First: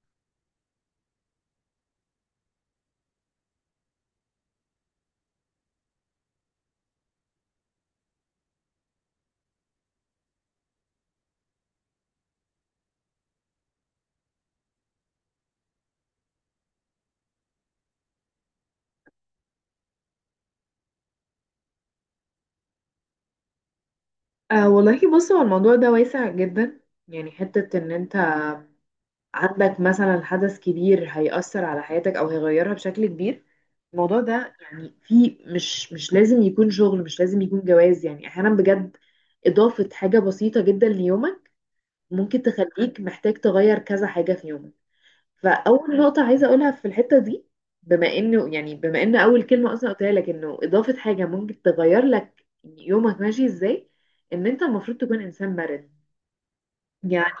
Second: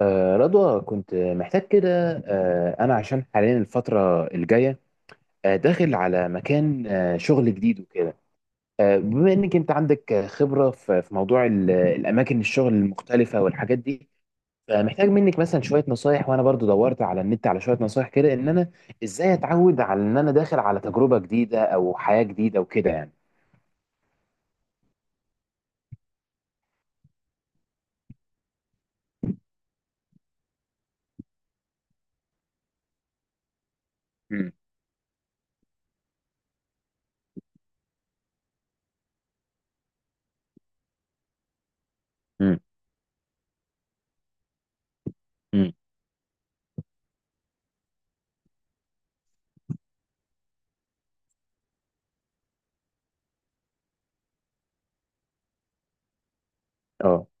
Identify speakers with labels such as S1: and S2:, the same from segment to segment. S1: رضوى، كنت محتاج كده. أنا عشان حاليا الفترة الجاية داخل على مكان شغل جديد وكده. بما إنك أنت عندك، خبرة في موضوع الأماكن الشغل المختلفة والحاجات دي. فمحتاج منك مثلا شوية نصايح. وأنا برضو دورت على النت على شوية نصايح كده، إن أنا إزاي أتعود على إن أنا داخل على تجربة جديدة أو حياة جديدة وكده يعني.
S2: أه، والله بص، هو الموضوع ده واسع جدا. يعني حتة ان انت عندك مثلا حدث كبير هيأثر على حياتك او هيغيرها بشكل كبير. الموضوع
S1: مم.
S2: ده يعني في مش لازم يكون شغل، مش لازم يكون جواز. يعني احيانا بجد اضافة حاجة بسيطة جدا ليومك ممكن
S1: مم.
S2: تخليك محتاج تغير كذا حاجة في يومك.
S1: مم.
S2: فاول نقطة عايزة اقولها في الحتة دي، بما انه يعني بما ان اول كلمة اصلا قلتها لك انه اضافة حاجة ممكن تغير لك يومك ماشي ازاي، ان انت المفروض تكون انسان مرن.
S1: أه،
S2: يعني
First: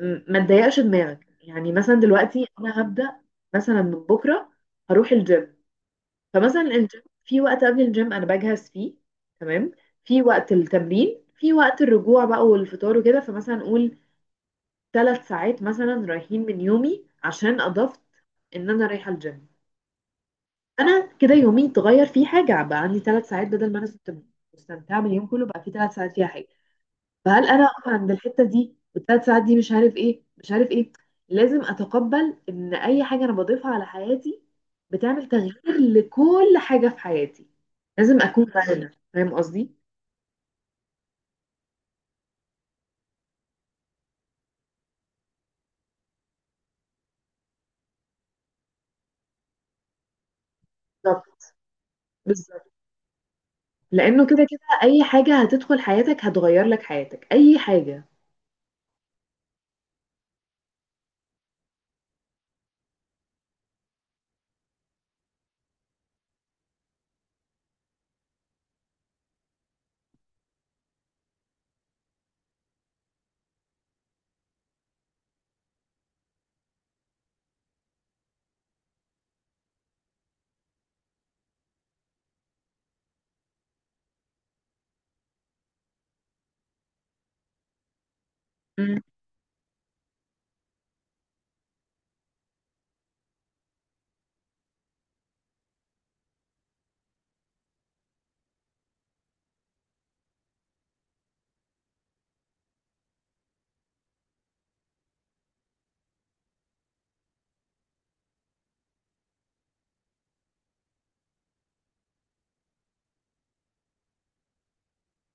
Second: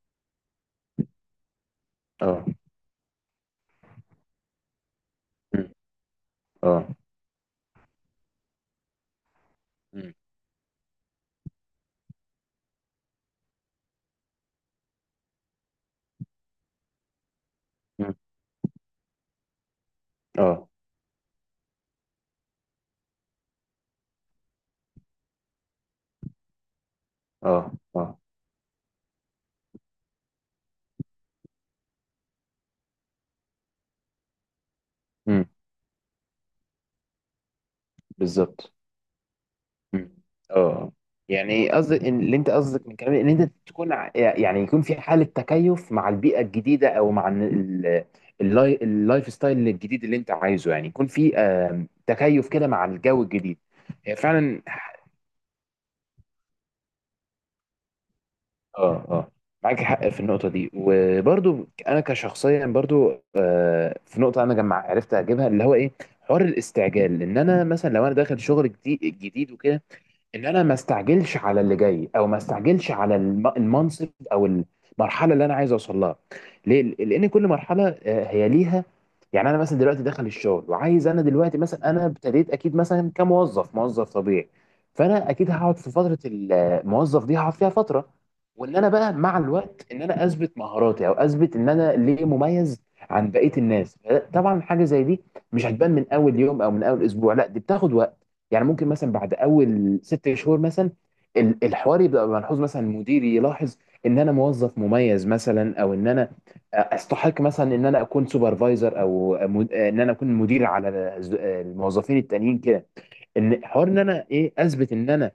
S2: ما تضيقش دماغك. يعني مثلا
S1: أه.
S2: دلوقتي انا هبدأ مثلا من بكرة هروح الجيم.
S1: مم.
S2: فمثلا
S1: أه.
S2: الجيم، في وقت قبل الجيم انا بجهز فيه، تمام،
S1: مم.
S2: في وقت التمرين، في وقت الرجوع بقى والفطار وكده. فمثلا نقول ثلاث ساعات مثلا رايحين من يومي عشان اضفت
S1: مم.
S2: ان انا رايحة الجيم.
S1: أه،
S2: انا كده يومي اتغير، فيه حاجة بقى عندي ثلاث ساعات بدل ما انا كنت مستمتعة باليوم كله بقى في ثلاث ساعات فيها حاجة. فهل انا
S1: أه،
S2: اقف عند
S1: أه.
S2: الحته دي والثلاث ساعات دي مش عارف ايه مش عارف ايه؟ لازم اتقبل ان اي حاجه انا بضيفها على حياتي بتعمل
S1: مم.
S2: تغيير لكل حاجه في حياتي. لازم اكون
S1: بالظبط.
S2: فاهمه، فاهم قصدي؟
S1: مم. اه. يعني قصدك اللي انت قصدك من كلامي ان انت تكون يعني يكون في حاله تكيف مع البيئه الجديده، او مع إن اللايف ستايل الجديد اللي انت عايزه، يعني يكون في
S2: بالظبط،
S1: تكيف
S2: بالظبط.
S1: كده مع الجو الجديد. هي
S2: لانه كده
S1: فعلا.
S2: كده اي حاجه هتدخل حياتك هتغير لك حياتك، اي حاجه.
S1: اه، اه، معاك حق في النقطة دي. وبرضو أنا كشخصيا برضو، في نقطة أنا جمع عرفت أجيبها، اللي هو إيه، حوار الاستعجال. إن أنا مثلا لو أنا داخل شغل جديد جديد وكده، ان انا ما استعجلش على اللي جاي، او ما استعجلش على المنصب او المرحله اللي انا عايز اوصل لها. ليه؟ لان كل مرحله هي ليها. يعني انا مثلا دلوقتي داخل الشغل وعايز، انا دلوقتي مثلا انا ابتديت اكيد مثلا كموظف موظف طبيعي. فانا اكيد هقعد في فتره الموظف دي، هقعد فيها فتره. وان انا
S2: مم.
S1: بقى مع الوقت ان انا اثبت مهاراتي، او اثبت ان انا ليه مميز عن بقيه الناس. طبعا حاجه زي دي مش هتبان من اول يوم او من اول اسبوع، لا دي بتاخد وقت. يعني ممكن مثلا بعد اول 6 شهور مثلا، الحوار يبقى ملحوظ، مثلا مديري يلاحظ ان انا موظف مميز مثلا، او ان انا استحق مثلا ان انا اكون سوبرفايزر، او ان انا اكون مدير على الموظفين التانيين كده. ان حوار ان انا ايه، اثبت ان انا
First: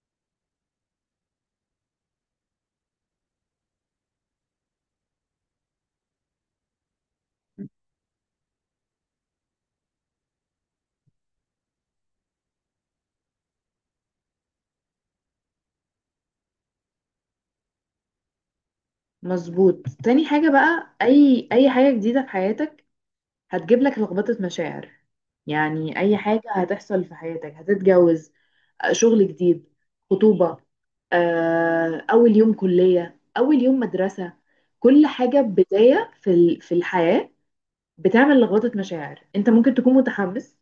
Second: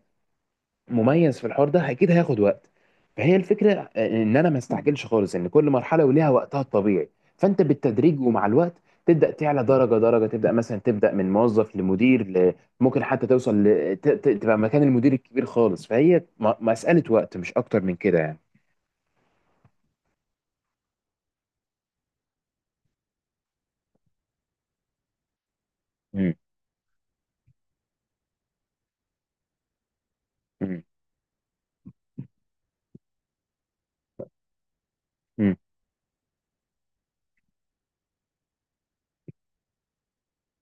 S1: مميز في الحوار ده اكيد هياخد وقت. فهي الفكره، ان انا ما استعجلش خالص، ان كل مرحله وليها وقتها الطبيعي. فانت بالتدريج ومع الوقت تبدا تعلى درجه درجه، تبدا من موظف لمدير ممكن حتى توصل تبقى مكان المدير الكبير خالص. فهي مساله وقت مش اكتر من كده يعني.
S2: مظبوط. تاني حاجة بقى، أي حاجة جديدة في حياتك هتجيب لك لخبطة مشاعر. يعني أي
S1: امم.
S2: حاجة هتحصل في حياتك، هتتجوز، شغل جديد، خطوبة،
S1: امم.
S2: أول يوم كلية، أول يوم مدرسة، كل حاجة
S1: امم.
S2: بداية في في الحياة بتعمل لخبطة مشاعر. أنت ممكن تكون متحمس،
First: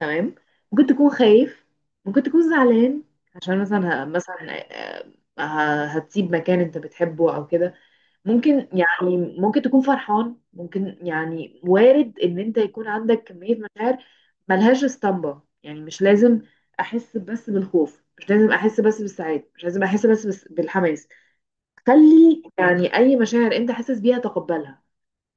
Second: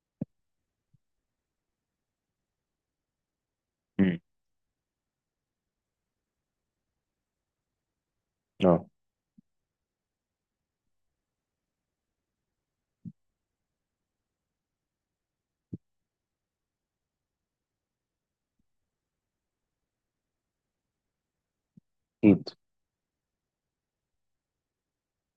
S2: تمام، ممكن تكون خايف، ممكن تكون زعلان، عشان مثلا
S1: امم.
S2: مثلا، آه، هتسيب مكان أنت بتحبه أو كده. ممكن
S1: اه.
S2: يعني ممكن تكون فرحان، ممكن يعني وارد ان انت يكون عندك كمية مشاعر ملهاش اسطمبة. يعني مش لازم احس بس بالخوف، مش لازم احس بس بالسعادة، مش لازم احس بس بالحماس. خلي
S1: اكيد.
S2: يعني اي مشاعر انت حاسس بيها تقبلها،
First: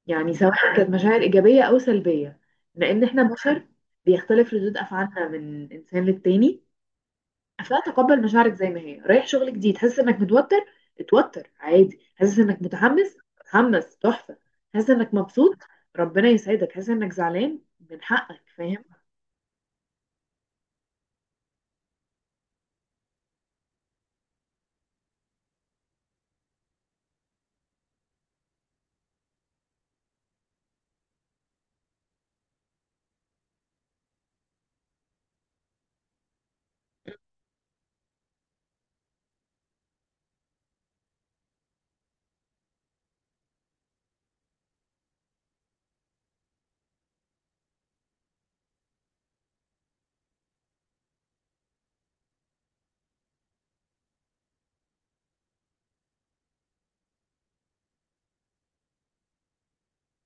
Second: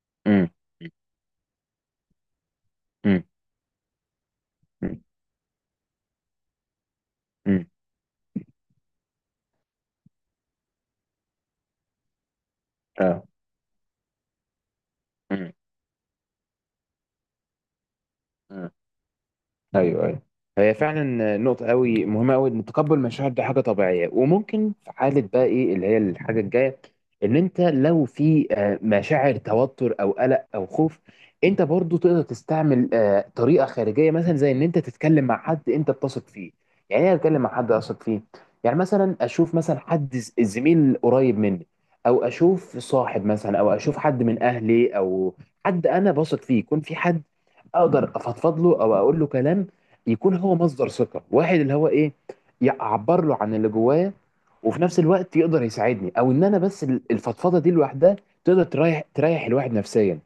S2: يعني
S1: امم.
S2: سواء كانت مشاعر ايجابية او سلبية، لان احنا
S1: امم.
S2: بشر، بيختلف ردود
S1: امم.
S2: افعالنا من انسان للتاني.
S1: امم.
S2: اصلا تقبل مشاعرك زي ما هي. رايح شغل جديد حاسس انك متوتر؟ اتوتر عادي. حاسس انك متحمس؟
S1: اه.
S2: اتحمس، تحفه. حاسس انك مبسوط؟ ربنا يسعدك. حاسس انك زعلان؟ من حقك،
S1: امم.
S2: فاهم؟
S1: ايوه، ايوه. هي فعلا نقطة قوي مهمة قوي، ان تقبل المشاعر دي حاجة طبيعية. وممكن في حالة بقى ايه اللي هي الحاجة الجاية، ان انت لو في مشاعر توتر او قلق او خوف، انت برضو تقدر تستعمل طريقة خارجية، مثلا زي ان انت تتكلم مع حد انت بتثق فيه. يعني ايه اتكلم مع حد اثق فيه؟ يعني مثلا اشوف مثلا حد زميل قريب مني، او اشوف صاحب مثلا، او اشوف حد من اهلي، او حد انا بثق فيه. يكون في حد اقدر افضفض له او اقول له كلام، يكون هو مصدر ثقه. واحد اللي هو ايه، يعبر له عن اللي جوايا، وفي نفس الوقت يقدر يساعدني. او ان انا بس الفضفضه دي لوحدها تقدر تريح الواحد نفسيا.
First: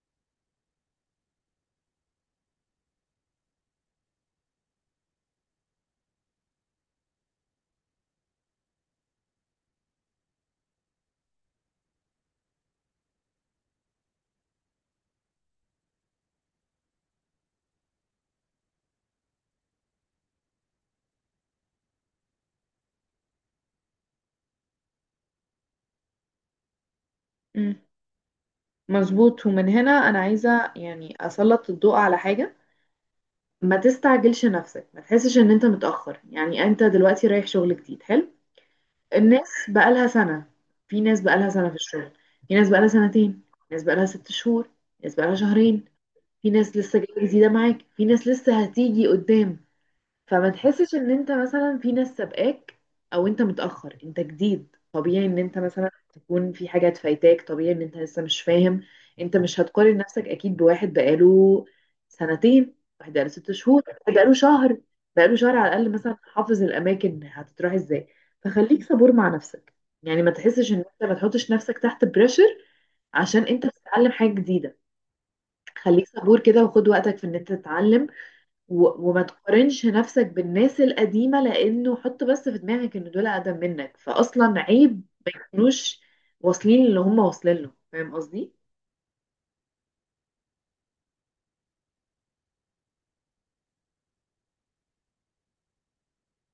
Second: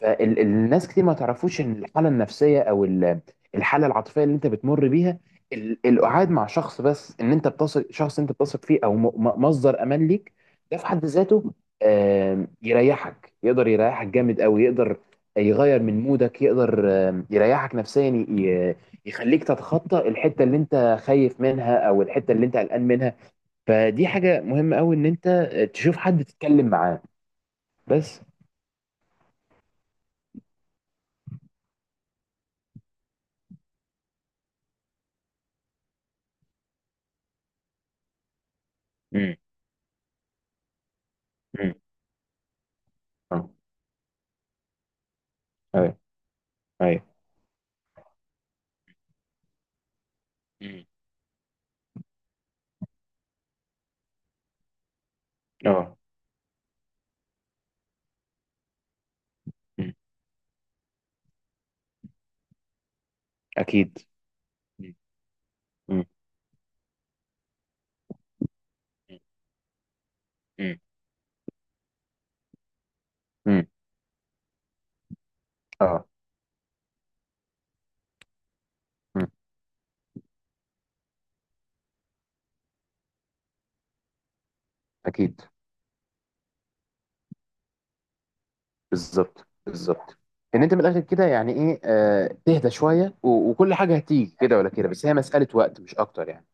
S1: فالناس كتير ما تعرفوش ان الحاله النفسيه، او الحاله العاطفيه اللي انت بتمر بيها، القعاد مع شخص، بس ان انت بتثق، شخص انت بتثق فيه او مصدر امان ليك، ده في حد ذاته يريحك. يقدر يريحك جامد قوي. يقدر يغير من مودك، يقدر يريحك نفسيا، يخليك تتخطى الحته اللي انت خايف منها، او الحته اللي انت قلقان منها. فدي حاجه مهمه قوي، ان انت تشوف حد تتكلم معاه
S2: مم.
S1: بس.
S2: مظبوط. ومن هنا انا عايزه يعني اسلط الضوء على حاجه: ما تستعجلش نفسك، ما تحسش ان انت متأخر. يعني انت دلوقتي رايح شغل جديد حلو،
S1: امم.
S2: الناس بقالها سنة، في ناس بقالها سنة
S1: امم.
S2: في الشغل، في ناس بقالها سنتين،
S1: اه.
S2: ناس بقالها ست شهور، ناس بقالها شهرين،
S1: ايوه.
S2: في ناس لسه
S1: أيوة.
S2: جايه جديده معاك، في ناس لسه هتيجي قدام. فما
S1: مم.
S2: تحسش ان انت مثلا في ناس سابقاك او انت متاخر. انت جديد، طبيعي ان انت مثلا
S1: اه.
S2: تكون في حاجات فايتاك، طبيعي ان انت لسه مش فاهم. انت مش
S1: مم.
S2: هتقارن نفسك اكيد بواحد بقاله سنتين، واحد بقاله ست شهور،
S1: اكيد.
S2: واحد بقاله شهر
S1: مم.
S2: بقاله شهر على الاقل
S1: مم.
S2: مثلا حافظ الاماكن هتتراح ازاي. فخليك صبور مع نفسك، يعني ما تحسش ان
S1: مم.
S2: انت، ما تحطش نفسك تحت بريشر عشان
S1: مم.
S2: انت بتتعلم حاجه جديده.
S1: اه.
S2: خليك صبور كده وخد وقتك في ان انت تتعلم، و... وما
S1: مم.
S2: تقارنش نفسك بالناس القديمة، لانه حط بس في دماغك ان دول اقدم منك، فاصلا عيب ما
S1: اكيد.
S2: يكونوش واصلين اللي هم واصلين له. فاهم قصدي؟
S1: بالظبط، بالظبط. ان انت من الاخر كده يعني ايه، تهدى شويه و- وكل حاجه هتيجي كده ولا كده، بس هي مساله وقت مش اكتر يعني.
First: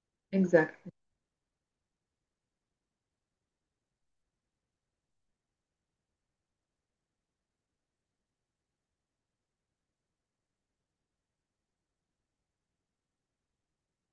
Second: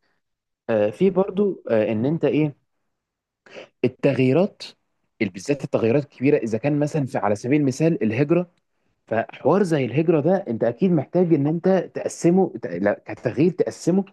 S2: exactly.
S1: في برضو ان انت ايه، التغييرات، بالذات التغييرات الكبيره، اذا كان مثلا في على سبيل المثال الهجره. فحوار زي الهجرة ده، انت اكيد محتاج ان انت تقسمه، لا، كتغيير تقسمه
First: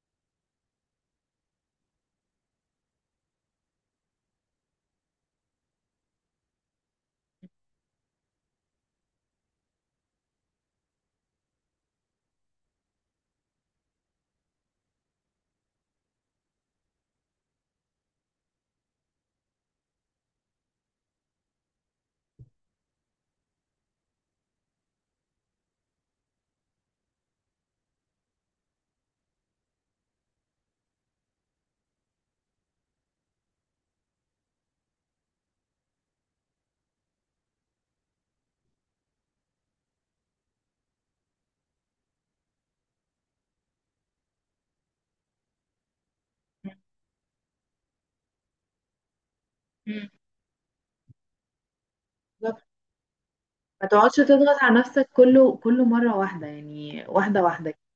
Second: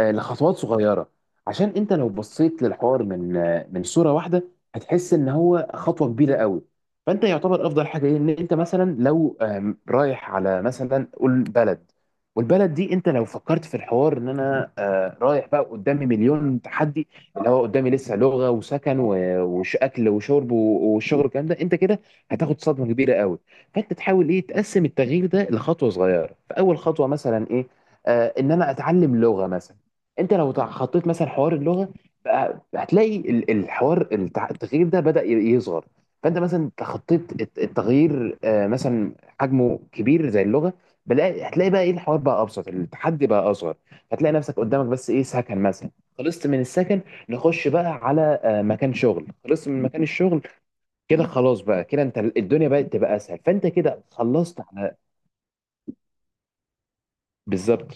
S1: لخطوات صغيرة. عشان انت لو بصيت للحوار من من صورة واحدة، هتحس ان هو خطوة كبيرة قوي. فانت يعتبر افضل حاجة ايه، ان انت مثلا لو رايح على مثلا قول بلد، والبلد دي انت لو فكرت في الحوار ان انا رايح بقى قدامي مليون تحدي، اللي هو قدامي لسه لغة وسكن و- وش اكل وشرب و- والشغل والكلام ده، انت كده هتاخد صدمة كبيرة قوي. فانت تحاول ايه، تقسم التغيير ده لخطوه صغيره. فاول خطوه مثلا ايه؟ ان انا اتعلم لغه مثلا. انت لو خطيت مثلا حوار اللغه، بقى هتلاقي الحوار التغيير ده بدأ يصغر. فانت مثلا خطيت التغيير مثلا حجمه كبير زي اللغه، هتلاقي بقى ايه، الحوار بقى ابسط، التحدي بقى اصغر. هتلاقي نفسك قدامك بس ايه، سكن مثلا. خلصت من السكن، نخش بقى على مكان شغل. خلصت من مكان
S2: مم.
S1: الشغل، كده خلاص. بقى كده انت
S2: بالظبط.
S1: الدنيا بقت تبقى اسهل، فانت
S2: ما
S1: كده
S2: تقعدش تضغط
S1: خلصت
S2: على
S1: على.
S2: نفسك كله، كله مرة واحدة، يعني واحدة واحدة.
S1: بالظبط،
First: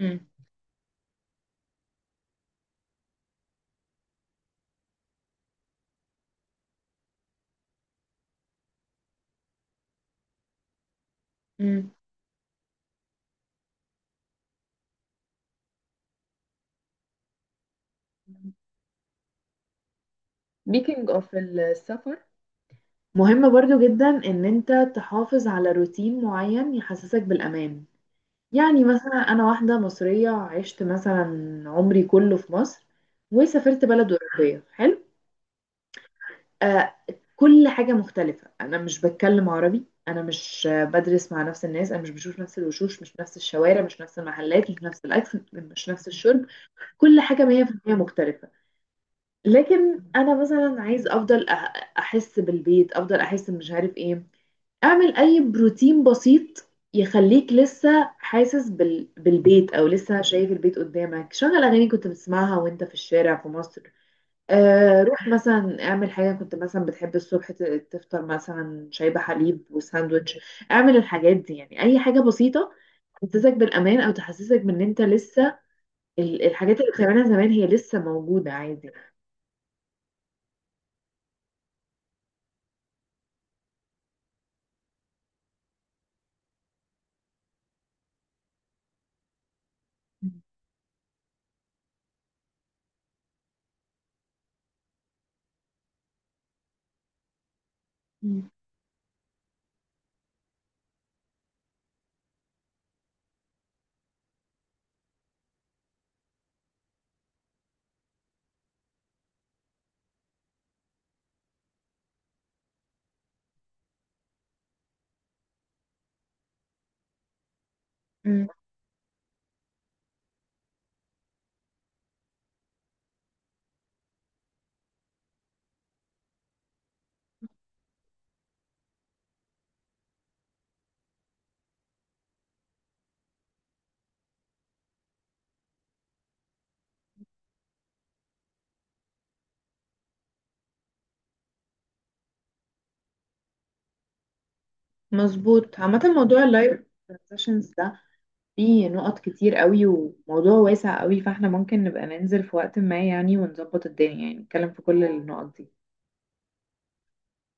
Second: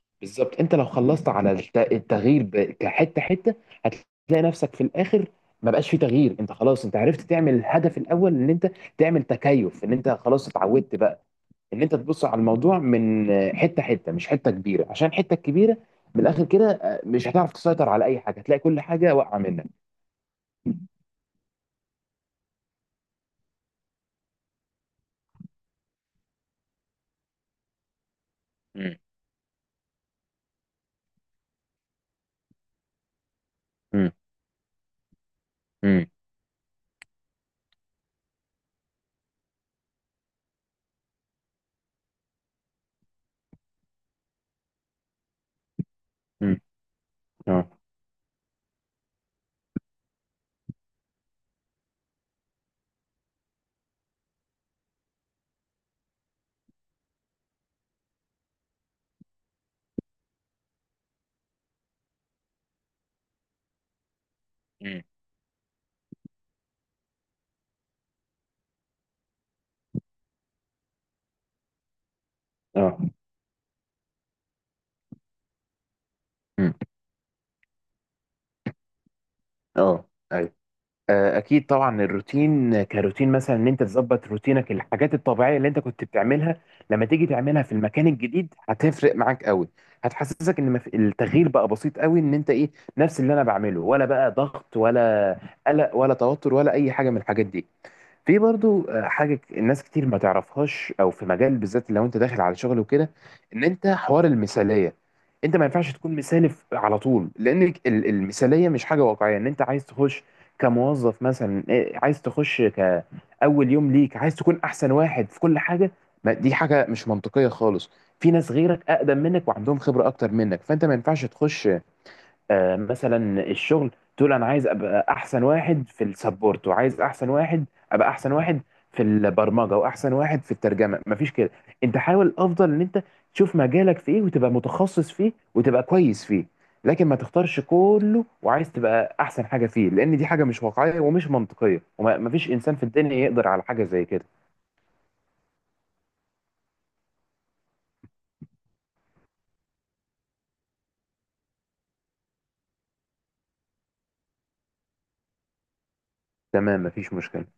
S2: مم.
S1: بالظبط. انت لو خلصت على التغيير كحته حته، هتلاقي نفسك في الاخر ما بقاش في تغيير. انت خلاص، انت عرفت تعمل الهدف الاول، ان انت تعمل تكيف. ان انت خلاص اتعودت بقى، ان
S2: مم.
S1: انت تبص على الموضوع من حته حته، مش حته كبيره. عشان الحته الكبيره من الاخر كده، مش هتعرف تسيطر على اي حاجه، هتلاقي كل حاجه واقعه منك.
S2: speaking of السفر، مهم برضو جدا ان انت تحافظ على روتين معين يحسسك بالامان. يعني
S1: امم.
S2: مثلا أنا واحدة مصرية عشت مثلا عمري كله في مصر وسافرت بلد أوروبية حلو.
S1: امم.
S2: آه، كل حاجة مختلفة، أنا مش بتكلم عربي، أنا مش بدرس مع نفس الناس، أنا مش بشوف نفس الوشوش، مش نفس الشوارع، مش نفس المحلات، مش نفس الأكل، مش نفس الشرب،
S1: امم.
S2: كل حاجة
S1: اه.
S2: 100% مختلفة. لكن أنا مثلا عايز أفضل أحس بالبيت، أفضل أحس مش عارف إيه. اعمل اي بروتين بسيط يخليك لسه حاسس بالبيت او لسه شايف البيت قدامك. شغل اغاني كنت بتسمعها وانت في الشارع في مصر، آه
S1: امم.
S2: روح مثلا اعمل حاجه كنت مثلا بتحب الصبح تفطر مثلا شاي بحليب وساندوتش. اعمل الحاجات دي، يعني اي حاجه بسيطه
S1: اه.
S2: تحسسك بالامان او تحسسك بان انت لسه
S1: امم.
S2: الحاجات اللي بتعملها زمان هي لسه موجوده عادي.
S1: اه. اكيد طبعا، الروتين كروتين مثلا، ان انت تظبط روتينك، الحاجات الطبيعيه اللي انت كنت بتعملها لما تيجي تعملها في المكان الجديد هتفرق معاك قوي. هتحسسك ان التغيير بقى بسيط قوي، ان انت ايه، نفس اللي انا بعمله ولا بقى ضغط، ولا قلق، ولا توتر، ولا اي حاجه من الحاجات دي. في
S2: مم.
S1: برضو حاجة الناس كتير ما تعرفهاش، او في مجال بالذات لو انت داخل على شغل وكده، ان انت حوار المثالية. انت ما ينفعش تكون مثالي على طول، لان المثالية مش حاجة واقعية. ان انت عايز تخش كموظف مثلا، إيه، عايز تخش كأول يوم ليك عايز تكون احسن واحد في كل حاجة، ما دي حاجة مش منطقية خالص. في
S2: مم.
S1: ناس غيرك اقدم منك وعندهم خبرة اكتر منك، فانت ما ينفعش تخش مثلا الشغل تقول انا عايز ابقى احسن واحد في السبورت، وعايز احسن واحد، ابقى احسن واحد في البرمجه، واحسن واحد في الترجمه. مفيش كده. انت حاول افضل ان انت تشوف مجالك في ايه، وتبقى متخصص فيه وتبقى كويس فيه. لكن ما تختارش كله وعايز تبقى احسن حاجه فيه، لان دي حاجه مش واقعيه ومش منطقيه، ومفيش انسان في الدنيا يقدر على حاجه زي كده.
S2: مظبوط. عامة موضوع اللايف سيشنز ده، في نقط كتير قوي وموضوع واسع قوي، فاحنا ممكن نبقى ننزل في وقت ما يعني ونظبط الدنيا يعني نتكلم في كل النقط دي.
S1: تمام، مفيش مشكله.